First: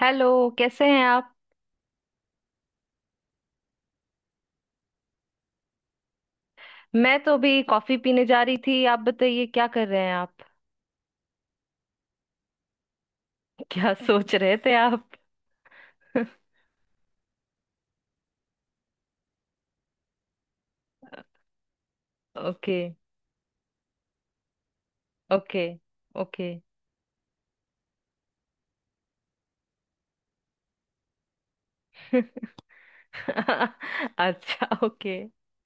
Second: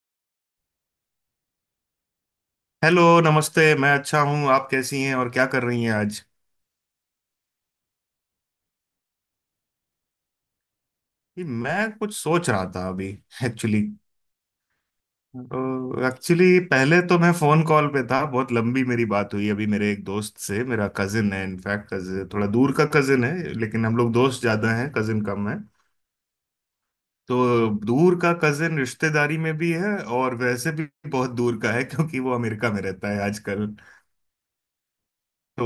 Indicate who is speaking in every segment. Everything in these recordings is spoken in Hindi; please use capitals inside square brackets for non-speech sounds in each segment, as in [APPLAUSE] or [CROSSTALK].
Speaker 1: हेलो। कैसे हैं आप?
Speaker 2: हेलो, नमस्ते। मैं अच्छा हूँ, आप कैसी हैं और क्या कर रही हैं आज?
Speaker 1: मैं तो अभी कॉफी पीने जा रही थी। आप बताइए, क्या कर रहे हैं आप?
Speaker 2: ये मैं कुछ सोच रहा था अभी।
Speaker 1: [LAUGHS]
Speaker 2: एक्चुअली
Speaker 1: क्या सोच रहे थे आप?
Speaker 2: तो
Speaker 1: [LAUGHS]
Speaker 2: एक्चुअली पहले तो मैं फोन कॉल पे था, बहुत लंबी मेरी बात हुई अभी मेरे एक दोस्त से। मेरा कजिन है, इनफैक्ट कजिन थोड़ा दूर
Speaker 1: ओके।
Speaker 2: का कजिन है, लेकिन हम लोग दोस्त ज्यादा हैं, कजिन कम है।
Speaker 1: ओके। ओके।
Speaker 2: तो दूर का कजिन रिश्तेदारी में भी है और वैसे भी बहुत दूर का है क्योंकि वो
Speaker 1: [LAUGHS]
Speaker 2: अमेरिका में रहता है आजकल।
Speaker 1: अच्छा। ओके।
Speaker 2: तो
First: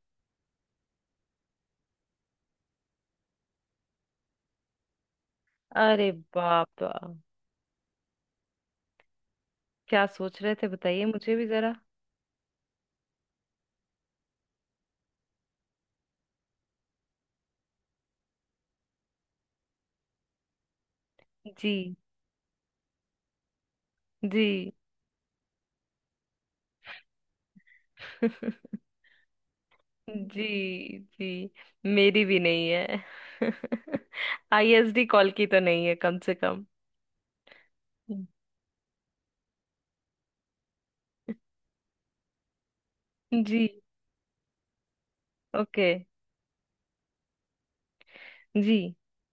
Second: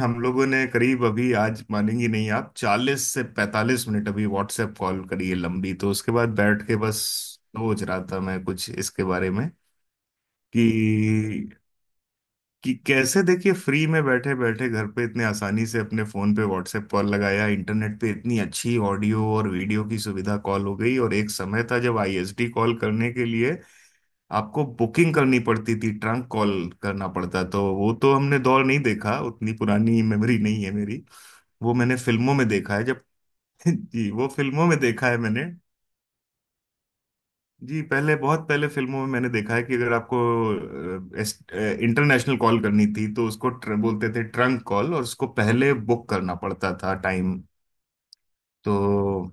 Speaker 2: हम लोगों ने करीब अभी आज, मानेंगी नहीं आप, 40 से 45 मिनट अभी व्हाट्सएप कॉल करी है, लंबी। तो
Speaker 1: अरे
Speaker 2: उसके बाद बैठ के
Speaker 1: बाप!
Speaker 2: बस सोच रहा था मैं कुछ इसके बारे में
Speaker 1: क्या सोच रहे थे बताइए मुझे
Speaker 2: कि
Speaker 1: भी जरा।
Speaker 2: कि कैसे देखिए, फ्री में बैठे बैठे घर पे इतने आसानी से अपने फोन पे व्हाट्सएप कॉल लगाया, इंटरनेट पे इतनी अच्छी ऑडियो और वीडियो की सुविधा, कॉल हो गई। और एक समय था
Speaker 1: जी।
Speaker 2: जब आईएसडी कॉल करने के लिए
Speaker 1: जी।
Speaker 2: आपको बुकिंग करनी पड़ती थी, ट्रंक कॉल करना पड़ता। तो वो तो हमने दौर
Speaker 1: [LAUGHS]
Speaker 2: नहीं देखा, उतनी पुरानी मेमोरी नहीं है
Speaker 1: जी।
Speaker 2: मेरी।
Speaker 1: जी।
Speaker 2: वो मैंने
Speaker 1: मेरी
Speaker 2: फिल्मों
Speaker 1: भी
Speaker 2: में
Speaker 1: नहीं
Speaker 2: देखा है जब
Speaker 1: है।
Speaker 2: [LAUGHS] जी, वो
Speaker 1: [LAUGHS]
Speaker 2: फिल्मों में
Speaker 1: आईएसडी
Speaker 2: देखा है
Speaker 1: कॉल
Speaker 2: मैंने।
Speaker 1: की तो नहीं है कम से कम।
Speaker 2: जी, पहले, बहुत पहले फिल्मों में मैंने देखा है कि अगर आपको इंटरनेशनल कॉल करनी थी तो उसको
Speaker 1: जी।
Speaker 2: बोलते थे ट्रंक कॉल, और उसको पहले
Speaker 1: ओके।
Speaker 2: बुक करना पड़ता था, टाइम।
Speaker 1: जी।
Speaker 2: तो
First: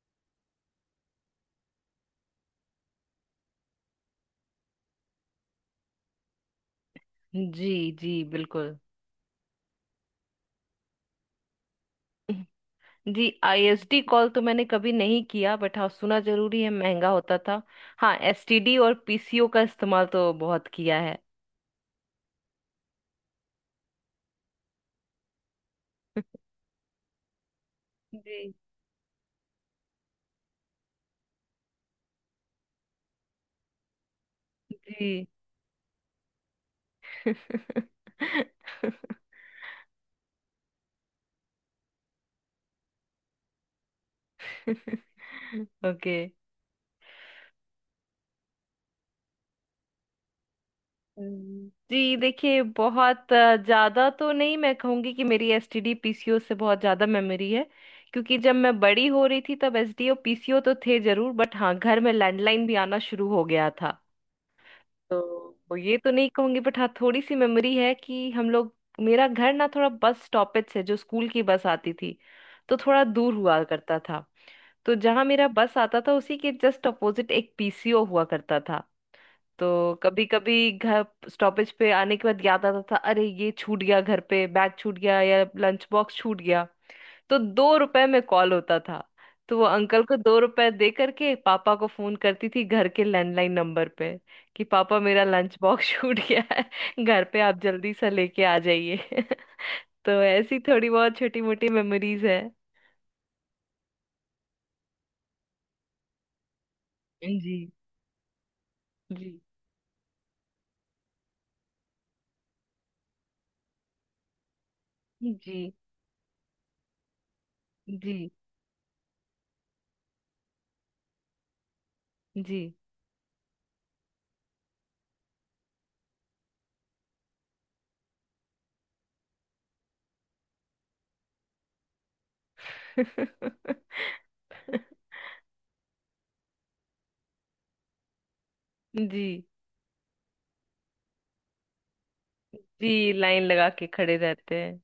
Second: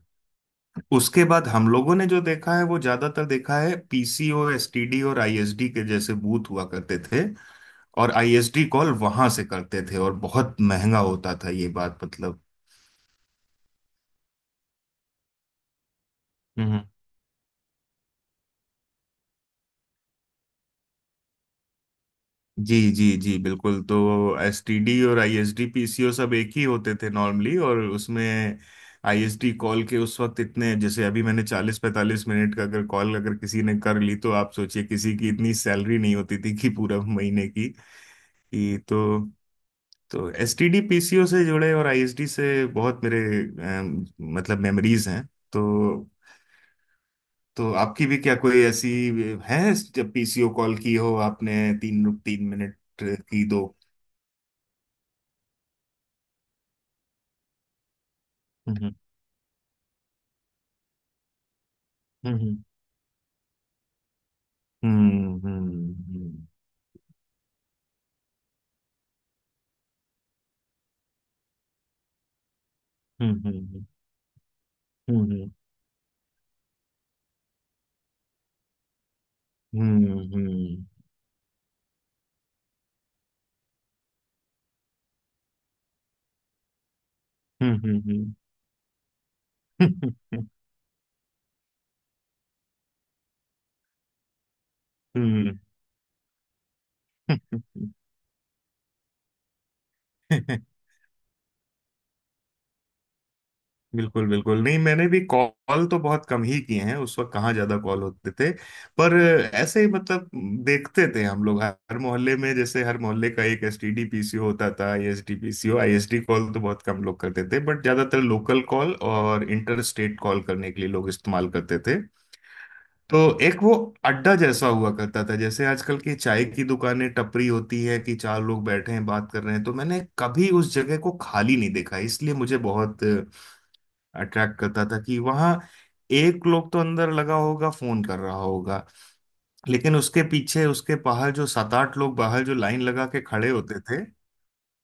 Speaker 2: उसके बाद हम लोगों ने जो देखा है वो ज्यादातर देखा है पीसीओ, एसटीडी और आईएसडी के जैसे बूथ हुआ करते थे।
Speaker 1: जी।
Speaker 2: और
Speaker 1: जी।
Speaker 2: आईएसडी
Speaker 1: बिल्कुल।
Speaker 2: कॉल वहां से करते थे और बहुत महंगा होता था ये बात, मतलब।
Speaker 1: जी, आईएसडी कॉल तो मैंने कभी नहीं किया, बट हाँ, सुना जरूरी है,
Speaker 2: हम्म।
Speaker 1: महंगा होता था। हाँ, एसटीडी और पीसीओ का इस्तेमाल तो बहुत किया है।
Speaker 2: जी जी जी, बिल्कुल। तो एसटीडी और आईएसडी पीसीओ सब एक ही होते थे नॉर्मली, और
Speaker 1: जी।
Speaker 2: उसमें आईएसडी कॉल के उस वक्त इतने, जैसे अभी मैंने 40 45 मिनट का अगर कॉल अगर किसी ने कर ली, तो आप सोचिए किसी
Speaker 1: जी।
Speaker 2: की इतनी सैलरी नहीं होती थी कि पूरा महीने की कि तो
Speaker 1: [LAUGHS]
Speaker 2: तो एसटीडी पीसीओ से जुड़े और आईएसडी से बहुत मेरे, अम, मतलब, मेमोरीज हैं। तो
Speaker 1: ओके।
Speaker 2: तो आपकी भी क्या कोई ऐसी है जब पीसीओ कॉल की हो आपने? तीन
Speaker 1: जी,
Speaker 2: तीन
Speaker 1: देखिए,
Speaker 2: मिनट
Speaker 1: बहुत
Speaker 2: की दो।
Speaker 1: ज्यादा तो नहीं, मैं कहूंगी कि मेरी एसटीडी पीसीओ से बहुत ज्यादा मेमोरी है। क्योंकि जब मैं
Speaker 2: हम्म।
Speaker 1: बड़ी हो रही थी तब एसडी और पीसीओ तो थे जरूर, बट हाँ, घर में
Speaker 2: हम्म।
Speaker 1: लैंडलाइन भी आना शुरू हो गया था।
Speaker 2: हम्म।
Speaker 1: तो वो, ये तो नहीं
Speaker 2: हम्म।
Speaker 1: कहूंगी, बट हाँ, थोड़ी सी मेमोरी है कि हम लोग। मेरा घर ना थोड़ा बस स्टॉपेज से, जो स्कूल की बस आती थी, तो थोड़ा दूर
Speaker 2: हम्म।
Speaker 1: हुआ
Speaker 2: हम्म।
Speaker 1: करता था। तो जहाँ मेरा
Speaker 2: हम्म।
Speaker 1: बस आता था, उसी के जस्ट अपोजिट एक पीसीओ हुआ करता था। तो कभी कभी
Speaker 2: हम्म।
Speaker 1: घर स्टॉपेज पे आने के बाद याद आता था, अरे ये छूट गया, घर पे बैग छूट गया या लंच बॉक्स छूट गया। तो 2 रुपए में
Speaker 2: हम्म।
Speaker 1: कॉल होता था। तो वो अंकल को 2 रुपए दे करके पापा को फोन करती थी घर के लैंडलाइन नंबर पे, कि पापा मेरा लंच
Speaker 2: हम्म।
Speaker 1: बॉक्स [LAUGHS] छूट गया है घर पे, आप जल्दी से लेके आ जाइए। [LAUGHS] तो
Speaker 2: हम्म।
Speaker 1: ऐसी थोड़ी बहुत छोटी मोटी मेमोरीज है।
Speaker 2: बिल्कुल बिल्कुल। नहीं, मैंने भी कॉल तो बहुत कम ही किए हैं, उस वक्त कहाँ
Speaker 1: जी।
Speaker 2: ज्यादा कॉल होते थे। पर
Speaker 1: जी।
Speaker 2: ऐसे ही, मतलब, देखते थे हम लोग हर मोहल्ले में, जैसे हर मोहल्ले का एक एसटीडी पीसीओ होता था, आईएसडी
Speaker 1: जी।
Speaker 2: पीसीओ। आईएसडी कॉल तो बहुत कम लोग करते थे बट
Speaker 1: जी।
Speaker 2: ज्यादातर लोकल कॉल और इंटर स्टेट कॉल करने के लिए लोग इस्तेमाल करते थे।
Speaker 1: जी।
Speaker 2: तो एक वो अड्डा जैसा हुआ करता था, जैसे आजकल की चाय की दुकानें टपरी होती है, कि चार लोग बैठे हैं बात कर रहे हैं। तो मैंने कभी उस जगह को खाली नहीं देखा, इसलिए मुझे बहुत अट्रैक्ट करता था,
Speaker 1: [LAUGHS]
Speaker 2: कि वहां एक लोग तो अंदर लगा होगा फोन कर रहा होगा,
Speaker 1: जी।
Speaker 2: लेकिन उसके पीछे, उसके बाहर, जो 7 8 लोग बाहर जो लाइन लगा
Speaker 1: जी,
Speaker 2: के
Speaker 1: लाइन
Speaker 2: खड़े
Speaker 1: लगा
Speaker 2: होते
Speaker 1: के
Speaker 2: थे,
Speaker 1: खड़े रहते हैं।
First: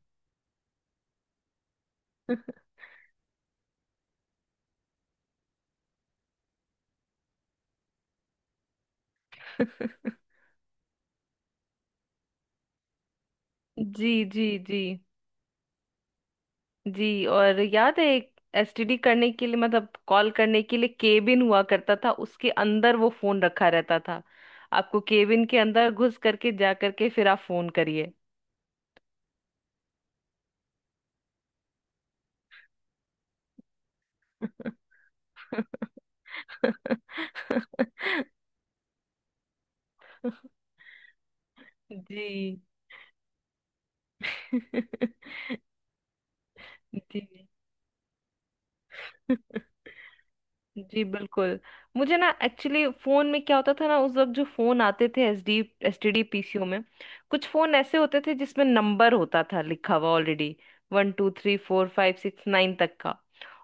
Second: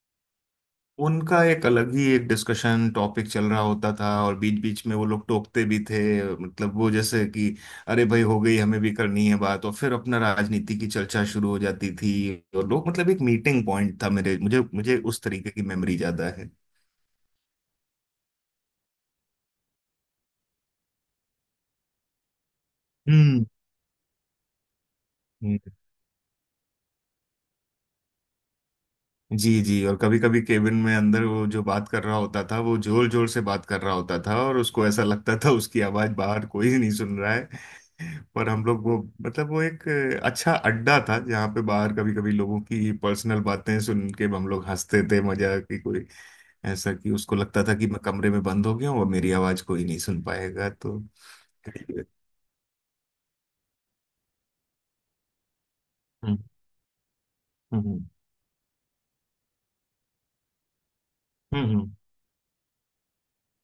Speaker 2: उनका एक अलग ही एक डिस्कशन टॉपिक चल रहा होता था, और बीच बीच में वो लोग टोकते भी थे, मतलब वो जैसे कि अरे भाई हो गई, हमें भी करनी है बात, और फिर अपना
Speaker 1: [LAUGHS]
Speaker 2: राजनीति की चर्चा शुरू हो जाती थी। और लोग, मतलब, एक मीटिंग पॉइंट था
Speaker 1: जी।
Speaker 2: मेरे,
Speaker 1: जी।
Speaker 2: मुझे
Speaker 1: जी।
Speaker 2: मुझे उस तरीके की मेमोरी ज्यादा है।
Speaker 1: जी, और याद है एक एसटीडी करने के लिए, मतलब कॉल करने के लिए केबिन हुआ करता था, उसके अंदर वो फोन रखा रहता था। आपको केबिन के
Speaker 2: हम्म।
Speaker 1: अंदर घुस करके, जा करके फिर आप फोन करिए।
Speaker 2: जी जी, और कभी कभी केबिन में अंदर वो जो बात कर रहा होता था वो जोर जोर से बात कर रहा होता था, और उसको ऐसा
Speaker 1: [LAUGHS]
Speaker 2: लगता था उसकी आवाज बाहर कोई नहीं सुन रहा है। पर हम लोग वो, मतलब वो एक अच्छा अड्डा था जहाँ पे बाहर कभी कभी
Speaker 1: जी।
Speaker 2: लोगों की पर्सनल बातें सुन के हम लोग हंसते थे,
Speaker 1: [LAUGHS]
Speaker 2: मजा की कोई, ऐसा कि
Speaker 1: जी।
Speaker 2: उसको लगता था कि मैं कमरे में बंद हो गया हूँ और मेरी आवाज कोई नहीं सुन पाएगा, तो।
Speaker 1: जी, बिल्कुल। मुझे ना एक्चुअली फोन में क्या होता था ना, उस वक्त जो फोन आते थे एसडी एसटीडी
Speaker 2: हम्म।
Speaker 1: पीसीओ में, कुछ फोन ऐसे
Speaker 2: हम्म।
Speaker 1: होते थे जिसमें नंबर होता था लिखा हुआ ऑलरेडी, वन टू थ्री
Speaker 2: हम्म।
Speaker 1: फोर
Speaker 2: हम्म।
Speaker 1: फाइव सिक्स नाइन तक का।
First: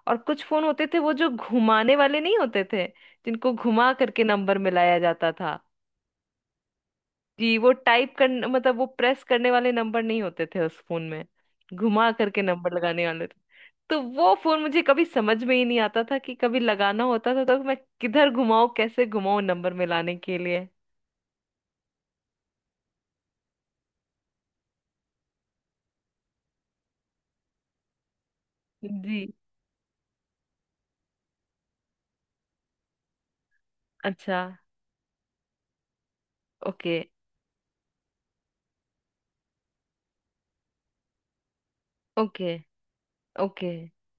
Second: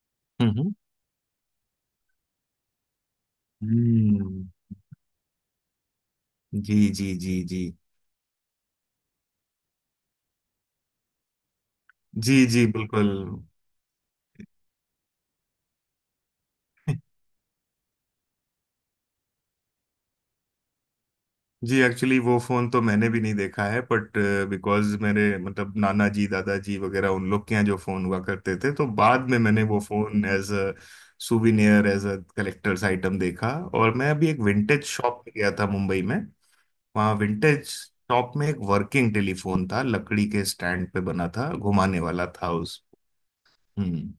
Speaker 1: और कुछ फोन
Speaker 2: हम्म।
Speaker 1: होते थे वो जो घुमाने वाले नहीं होते थे, जिनको घुमा करके
Speaker 2: हम्म।
Speaker 1: नंबर मिलाया जाता था।
Speaker 2: जी जी जी
Speaker 1: जी,
Speaker 2: जी।
Speaker 1: वो टाइप कर, मतलब वो प्रेस करने वाले नंबर नहीं होते थे उस फोन में, घुमा
Speaker 2: जी
Speaker 1: करके
Speaker 2: जी,
Speaker 1: नंबर लगाने
Speaker 2: बिल्कुल।
Speaker 1: वाले थे। तो वो फोन मुझे कभी समझ में ही नहीं आता था कि कभी लगाना
Speaker 2: [LAUGHS]
Speaker 1: होता था तो मैं किधर घुमाऊं, कैसे घुमाऊं नंबर मिलाने के लिए।
Speaker 2: जी, एक्चुअली वो फोन तो मैंने भी नहीं देखा है बट, बिकॉज मेरे, मतलब, नाना जी दादाजी वगैरह उन लोग के यहाँ जो फोन हुआ करते थे, तो
Speaker 1: जी।
Speaker 2: बाद में मैंने वो phone as a souvenir, as a collector's item देखा। और मैं अभी
Speaker 1: अच्छा।
Speaker 2: एक विंटेज शॉप में गया था मुंबई में,
Speaker 1: ओके।
Speaker 2: वहाँ विंटेज शॉप में एक वर्किंग टेलीफोन था, लकड़ी के स्टैंड पे बना था, घुमाने वाला
Speaker 1: ओके।
Speaker 2: था उस।
Speaker 1: ओके।
Speaker 2: हम्म।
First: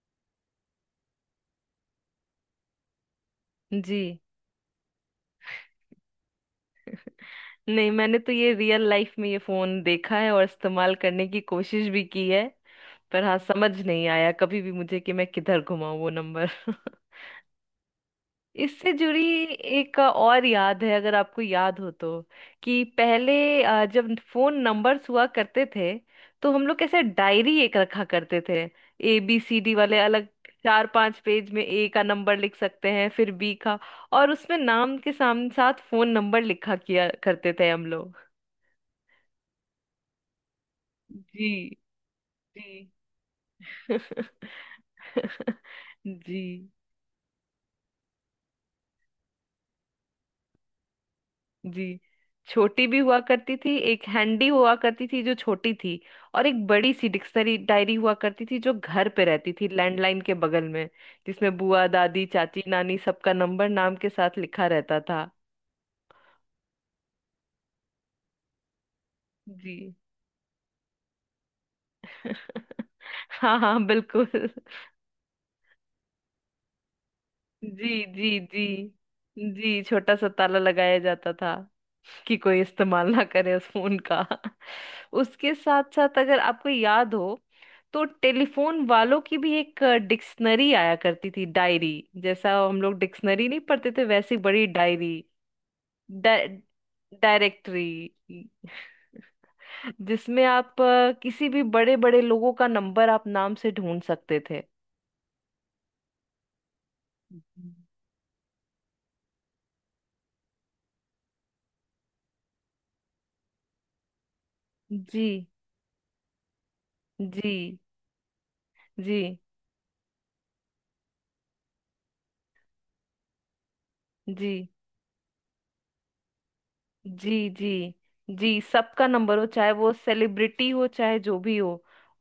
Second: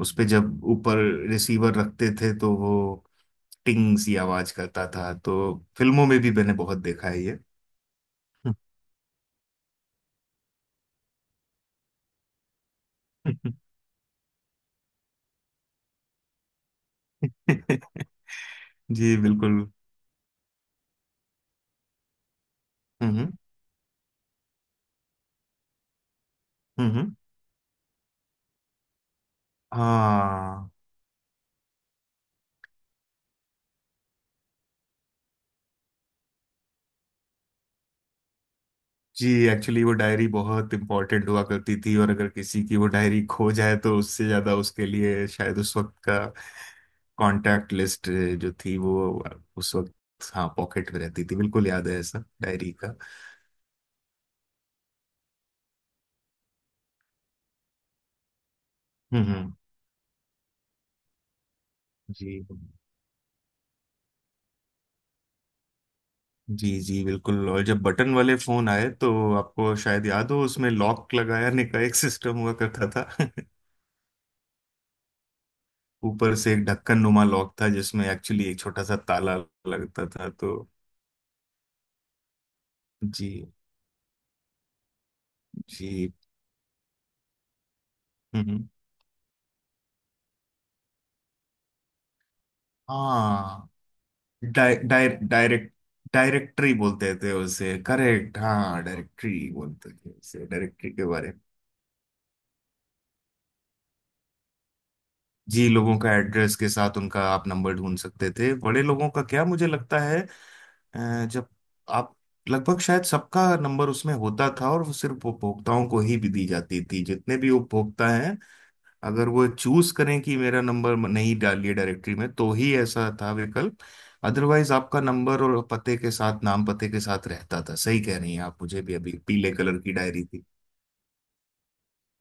Speaker 2: उस पे जब ऊपर रिसीवर रखते थे तो वो टिंग
Speaker 1: जी।
Speaker 2: सी आवाज करता था, तो फिल्मों में भी मैंने बहुत देखा है ये।
Speaker 1: नहीं, मैंने तो ये रियल लाइफ में ये फोन देखा है और इस्तेमाल करने की कोशिश भी की है। पर हाँ, समझ नहीं आया कभी भी मुझे कि मैं किधर घुमाऊं वो नंबर। [LAUGHS]
Speaker 2: [LAUGHS]
Speaker 1: इससे
Speaker 2: जी
Speaker 1: जुड़ी
Speaker 2: बिल्कुल।
Speaker 1: एक और याद है, अगर आपको याद हो, तो कि
Speaker 2: हम्म।
Speaker 1: पहले जब फोन नंबर्स हुआ करते थे, तो हम लोग
Speaker 2: हम्म।
Speaker 1: कैसे
Speaker 2: हम्म।
Speaker 1: डायरी एक रखा करते थे, ABCD वाले अलग।
Speaker 2: हाँ।
Speaker 1: चार पांच पेज में ए का नंबर लिख सकते हैं, फिर बी का। और उसमें नाम के सामने साथ फोन नंबर लिखा किया करते थे हम लोग।
Speaker 2: जी, एक्चुअली वो डायरी बहुत इम्पोर्टेंट हुआ करती
Speaker 1: जी।
Speaker 2: थी, और अगर किसी की वो
Speaker 1: जी।
Speaker 2: डायरी खो जाए तो उससे ज्यादा उसके लिए शायद
Speaker 1: [LAUGHS]
Speaker 2: उस वक्त का
Speaker 1: जी।
Speaker 2: कांटेक्ट लिस्ट जो थी, वो उस वक्त, हाँ, पॉकेट में रहती थी। बिल्कुल
Speaker 1: जी।
Speaker 2: याद है ऐसा डायरी
Speaker 1: छोटी
Speaker 2: का।
Speaker 1: भी हुआ करती थी, एक हैंडी हुआ करती थी जो छोटी थी। और एक बड़ी सी डिक्शनरी डायरी हुआ करती थी जो घर पे
Speaker 2: हम्म।
Speaker 1: रहती थी, लैंडलाइन के बगल में। जिसमें बुआ, दादी,
Speaker 2: जी
Speaker 1: चाची, नानी, सबका नंबर नाम के साथ लिखा रहता था।
Speaker 2: जी जी बिल्कुल। और जब बटन वाले फोन आए तो
Speaker 1: जी।
Speaker 2: आपको शायद याद हो उसमें लॉक लगाने का एक सिस्टम हुआ
Speaker 1: [LAUGHS]
Speaker 2: करता था,
Speaker 1: हाँ, हाँ, बिल्कुल। [LAUGHS]
Speaker 2: ऊपर से एक ढक्कन नुमा लॉक था
Speaker 1: जी।
Speaker 2: जिसमें
Speaker 1: जी।
Speaker 2: एक्चुअली एक
Speaker 1: जी।
Speaker 2: छोटा सा ताला
Speaker 1: जी,
Speaker 2: लगता
Speaker 1: छोटा सा
Speaker 2: था,
Speaker 1: ताला
Speaker 2: तो।
Speaker 1: लगाया जाता था कि कोई इस्तेमाल ना
Speaker 2: जी
Speaker 1: करे उस फोन का। उसके साथ
Speaker 2: जी।
Speaker 1: साथ, अगर आपको याद हो, तो
Speaker 2: हम्म। हम्म।
Speaker 1: टेलीफोन वालों की भी एक डिक्शनरी आया करती थी, डायरी जैसा। हम लोग डिक्शनरी नहीं
Speaker 2: हाँ,
Speaker 1: पढ़ते थे, वैसी बड़ी
Speaker 2: di di
Speaker 1: diary,
Speaker 2: direct directory बोलते थे उसे,
Speaker 1: डायरेक्टरी,
Speaker 2: करेक्ट, हाँ डायरेक्टरी बोलते थे
Speaker 1: जिसमें
Speaker 2: उसे,
Speaker 1: आप
Speaker 2: डायरेक्टरी के बारे में।
Speaker 1: किसी भी बड़े बड़े लोगों का नंबर आप नाम से ढूंढ सकते थे।
Speaker 2: जी, लोगों का एड्रेस के साथ उनका आप नंबर ढूंढ सकते थे, बड़े लोगों का क्या, मुझे लगता है जब आप लगभग शायद सबका नंबर उसमें होता था, और वो
Speaker 1: जी।
Speaker 2: सिर्फ उपभोक्ताओं को ही भी दी जाती थी, जितने भी
Speaker 1: जी।
Speaker 2: उपभोक्ता हैं।
Speaker 1: जी।
Speaker 2: अगर
Speaker 1: जी।
Speaker 2: वो चूज करें कि मेरा नंबर नहीं डालिए डायरेक्टरी में तो ही ऐसा था विकल्प,
Speaker 1: जी।
Speaker 2: अदरवाइज आपका नंबर और पते के साथ, नाम पते के साथ
Speaker 1: जी।
Speaker 2: रहता
Speaker 1: जी।
Speaker 2: था। सही कह रही हैं
Speaker 1: जी।
Speaker 2: आप, मुझे भी,
Speaker 1: सबका
Speaker 2: अभी
Speaker 1: नंबर हो,
Speaker 2: पीले
Speaker 1: चाहे
Speaker 2: कलर की
Speaker 1: वो
Speaker 2: डायरी थी।
Speaker 1: सेलिब्रिटी हो, चाहे जो भी हो।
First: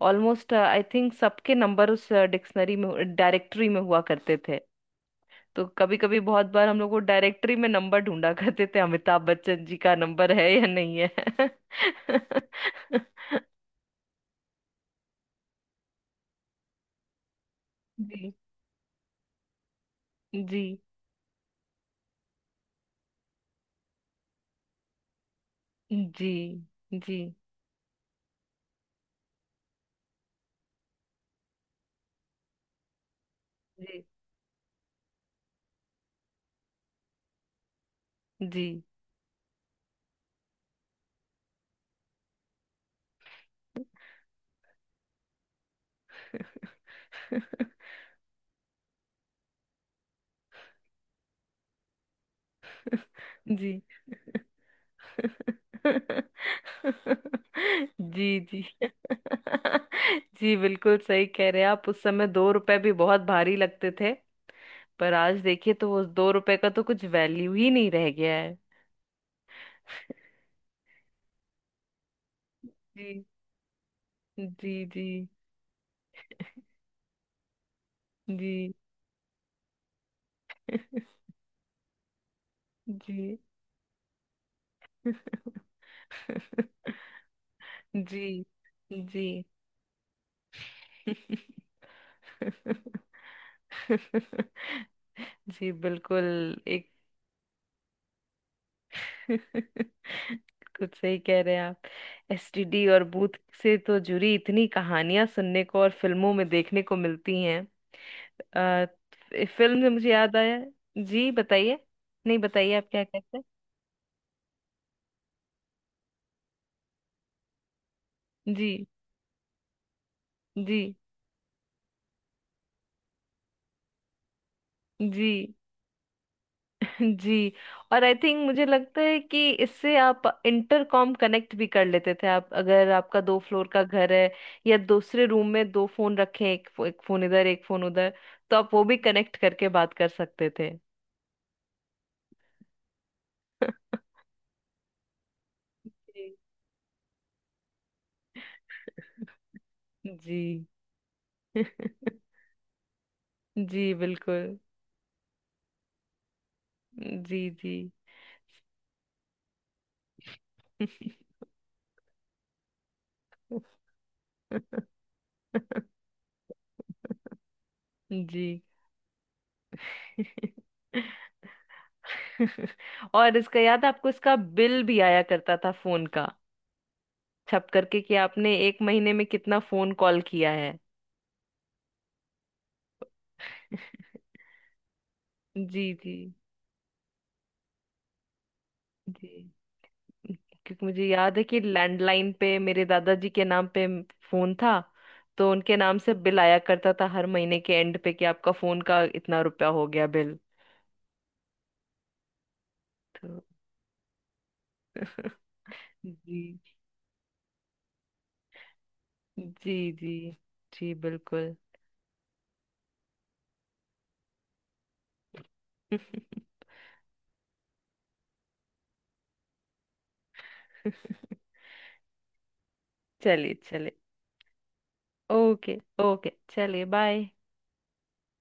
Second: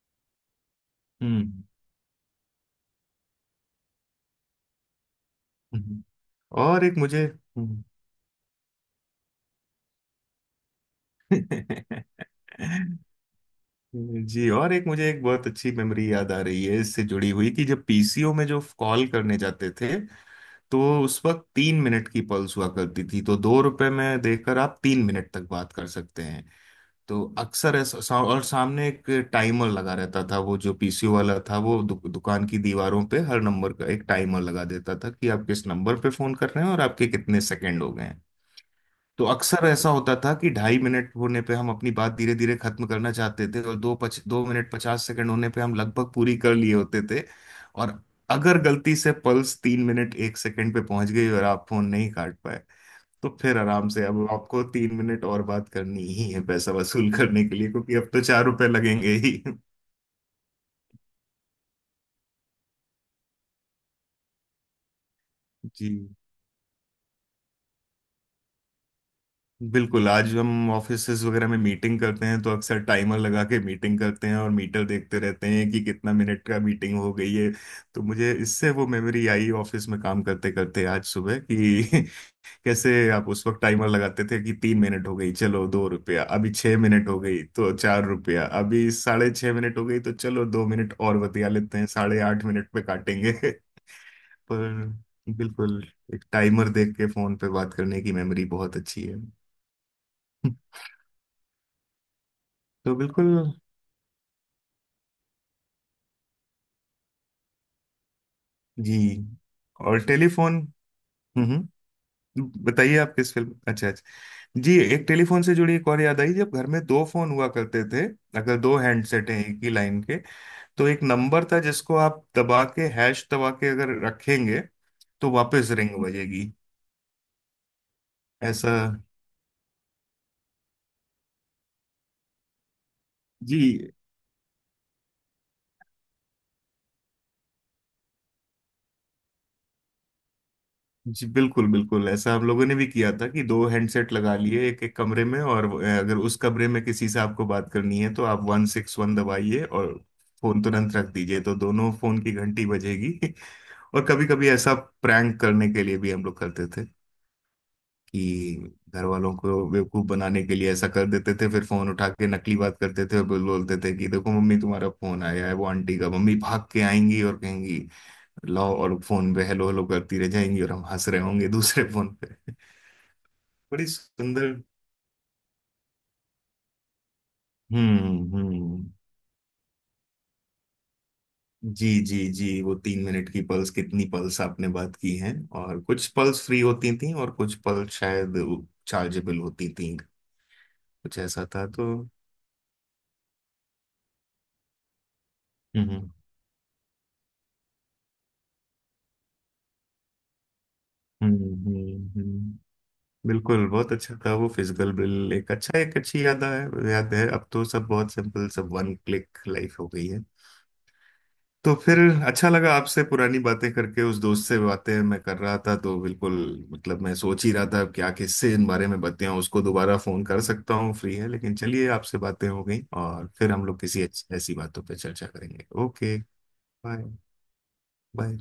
Speaker 1: ऑलमोस्ट आई थिंक सबके
Speaker 2: हम्म।
Speaker 1: नंबर उस डिक्शनरी में, डायरेक्टरी में हुआ करते थे। तो कभी
Speaker 2: हम्म।
Speaker 1: कभी, बहुत बार हम
Speaker 2: और
Speaker 1: लोग
Speaker 2: एक
Speaker 1: वो
Speaker 2: मुझे,
Speaker 1: डायरेक्टरी में
Speaker 2: हम्म।
Speaker 1: नंबर ढूंढा करते थे, अमिताभ बच्चन जी का नंबर है या नहीं है।
Speaker 2: [LAUGHS]
Speaker 1: [LAUGHS]
Speaker 2: जी, और एक मुझे एक बहुत अच्छी मेमोरी याद आ रही है इससे जुड़ी हुई कि जब पीसीओ
Speaker 1: जी।
Speaker 2: में जो कॉल करने जाते थे,
Speaker 1: जी।
Speaker 2: तो उस वक्त 3 मिनट की पल्स हुआ करती थी, तो 2 रुपए में देकर आप 3 मिनट तक बात कर
Speaker 1: जी।
Speaker 2: सकते हैं।
Speaker 1: जी। जी।
Speaker 2: तो अक्सर और सामने एक टाइमर लगा रहता था, वो जो पीसीओ वाला था वो दुकान की दीवारों पे हर नंबर का एक टाइमर लगा देता था कि आप किस नंबर पे फोन कर रहे हैं और आपके कितने सेकंड हो गए हैं।
Speaker 1: जी।
Speaker 2: तो अक्सर ऐसा होता था कि 2.5 मिनट होने पे हम अपनी बात धीरे धीरे खत्म करना चाहते थे, और 2 मिनट 50 सेकंड होने पे हम लगभग पूरी कर लिए होते थे,
Speaker 1: [LAUGHS]
Speaker 2: और अगर गलती से पल्स 3 मिनट 1 सेकंड पे पहुंच गई और आप फोन नहीं काट पाए, तो फिर
Speaker 1: जी।
Speaker 2: आराम से अब आपको 3 मिनट और बात करनी
Speaker 1: [LAUGHS]
Speaker 2: ही है पैसा वसूल करने के लिए, क्योंकि
Speaker 1: [LAUGHS]
Speaker 2: अब तो
Speaker 1: जी।
Speaker 2: चार
Speaker 1: जी।
Speaker 2: रुपए
Speaker 1: [LAUGHS]
Speaker 2: लगेंगे ही।
Speaker 1: जी, बिल्कुल सही कह रहे हैं आप, उस समय 2 रुपए भी बहुत भारी लगते थे। पर आज देखिए
Speaker 2: जी
Speaker 1: तो उस 2 रुपए का तो कुछ वैल्यू ही नहीं रह गया है।
Speaker 2: बिल्कुल, आज हम ऑफिसेज वगैरह में मीटिंग करते हैं तो अक्सर टाइमर
Speaker 1: जी।
Speaker 2: लगा के मीटिंग करते हैं, और
Speaker 1: जी।
Speaker 2: मीटर
Speaker 1: जी।
Speaker 2: देखते रहते हैं कि कितना मिनट का मीटिंग हो गई है। तो मुझे इससे
Speaker 1: जी।
Speaker 2: वो मेमोरी आई ऑफिस में काम करते करते आज
Speaker 1: [LAUGHS]
Speaker 2: सुबह कि [LAUGHS] कैसे आप
Speaker 1: जी।
Speaker 2: उस वक्त टाइमर लगाते थे कि 3 मिनट हो गई चलो
Speaker 1: [LAUGHS]
Speaker 2: 2 रुपया, अभी 6 मिनट हो गई तो चार
Speaker 1: जी।
Speaker 2: रुपया अभी साढ़े
Speaker 1: जी।
Speaker 2: छह मिनट हो गई तो चलो 2 मिनट और बतिया लेते हैं, 8.5 मिनट पे
Speaker 1: [LAUGHS]
Speaker 2: काटेंगे। [LAUGHS] पर
Speaker 1: जी,
Speaker 2: बिल्कुल,
Speaker 1: बिल्कुल।
Speaker 2: एक टाइमर
Speaker 1: एक
Speaker 2: देख के फोन पे बात करने की मेमोरी बहुत अच्छी है। [LAUGHS]
Speaker 1: कुछ सही कह रहे हैं आप, एसटीडी
Speaker 2: तो
Speaker 1: और
Speaker 2: बिल्कुल
Speaker 1: बूथ से तो जुड़ी इतनी कहानियां सुनने को और फिल्मों में देखने को मिलती हैं। अ,
Speaker 2: जी,
Speaker 1: इस फिल्म से
Speaker 2: और
Speaker 1: मुझे याद
Speaker 2: टेलीफोन।
Speaker 1: आया। जी,
Speaker 2: हम्म,
Speaker 1: बताइए। नहीं, बताइए आप
Speaker 2: बताइए
Speaker 1: क्या
Speaker 2: आप किस
Speaker 1: कहते
Speaker 2: फिल्म, अच्छा अच्छा। जी, एक टेलीफोन से जुड़ी एक और याद आई जब घर में दो फोन हुआ करते थे,
Speaker 1: हैं।
Speaker 2: अगर
Speaker 1: जी।
Speaker 2: दो हैंडसेट हैं एक ही लाइन के,
Speaker 1: जी।
Speaker 2: तो एक नंबर था जिसको आप दबा के, हैश दबा के अगर रखेंगे,
Speaker 1: जी।
Speaker 2: तो वापस रिंग बजेगी।
Speaker 1: जी, और आई थिंक, मुझे
Speaker 2: ऐसा।
Speaker 1: लगता है कि इससे आप इंटरकॉम कनेक्ट भी कर लेते थे, आप अगर आपका दो फ्लोर का
Speaker 2: जी
Speaker 1: घर है या दूसरे रूम में दो फोन रखे हैं, एक फोन इधर, एक फोन उधर। तो आप वो भी कनेक्ट करके बात कर सकते थे।
Speaker 2: जी बिल्कुल बिल्कुल, ऐसा हम लोगों ने भी किया था कि दो हैंडसेट लगा लिए एक एक कमरे में, और अगर
Speaker 1: जी।
Speaker 2: उस कमरे में किसी से आपको बात करनी है तो आप 161 दबाइए और फोन तुरंत रख दीजिए, तो
Speaker 1: [LAUGHS]
Speaker 2: दोनों फोन की घंटी बजेगी। [LAUGHS]
Speaker 1: जी,
Speaker 2: और कभी कभी
Speaker 1: बिल्कुल।
Speaker 2: ऐसा प्रैंक करने के लिए भी हम लोग करते थे,
Speaker 1: जी। जी।
Speaker 2: कि घर वालों को बेवकूफ बनाने के लिए ऐसा कर
Speaker 1: [LAUGHS]
Speaker 2: देते थे, फिर फोन उठा के नकली बात करते थे, और बोलते थे कि देखो मम्मी तुम्हारा फोन आया है वो आंटी का, मम्मी भाग के आएंगी और कहेंगी
Speaker 1: जी।
Speaker 2: लाओ, और फोन पे हेलो हेलो करती रह जाएंगी और हम हंस रहे
Speaker 1: [LAUGHS]
Speaker 2: होंगे दूसरे फोन पे।
Speaker 1: और इसका
Speaker 2: [LAUGHS]
Speaker 1: याद
Speaker 2: बड़ी
Speaker 1: है आपको, इसका
Speaker 2: सुंदर।
Speaker 1: बिल भी आया करता था फोन का, छप करके, कि
Speaker 2: हम्म।
Speaker 1: आपने एक
Speaker 2: हम्म।
Speaker 1: महीने में कितना फोन कॉल किया है।
Speaker 2: जी जी जी, वो 3 मिनट की पल्स, कितनी पल्स आपने बात की हैं, और
Speaker 1: जी।
Speaker 2: कुछ
Speaker 1: जी।
Speaker 2: पल्स फ्री होती थी और कुछ पल्स शायद
Speaker 1: जी,
Speaker 2: चार्जेबल होती थी,
Speaker 1: क्योंकि मुझे
Speaker 2: कुछ
Speaker 1: याद है
Speaker 2: ऐसा
Speaker 1: कि
Speaker 2: था तो।
Speaker 1: लैंडलाइन पे मेरे दादाजी के नाम पे फोन था। तो उनके नाम
Speaker 2: हम्म।
Speaker 1: से बिल आया करता था हर महीने के एंड पे, कि आपका फोन का इतना रुपया हो गया बिल।
Speaker 2: हम्म। हम्म।
Speaker 1: तो।
Speaker 2: बिल्कुल बहुत अच्छा था वो फिजिकल बिल, एक अच्छा एक अच्छी याद
Speaker 1: जी।
Speaker 2: है, याद है। अब तो सब बहुत सिंपल, सब वन क्लिक
Speaker 1: जी।
Speaker 2: लाइफ हो गई
Speaker 1: जी।
Speaker 2: है।
Speaker 1: जी, बिल्कुल।
Speaker 2: तो फिर अच्छा लगा आपसे पुरानी बातें करके, उस दोस्त से बातें मैं कर रहा था तो बिल्कुल,
Speaker 1: [LAUGHS]
Speaker 2: मतलब मैं सोच ही रहा था क्या किससे इन बारे में बातें हों, उसको दोबारा फोन कर सकता हूँ फ्री है, लेकिन चलिए आपसे बातें हो गई, और फिर
Speaker 1: चलिए,
Speaker 2: हम लोग
Speaker 1: चलिए।
Speaker 2: किसी ऐसी बातों पर चर्चा करेंगे।
Speaker 1: ओके।
Speaker 2: ओके।
Speaker 1: ओके, चलिए।
Speaker 2: बाय।
Speaker 1: बाय।
Speaker 2: बाय।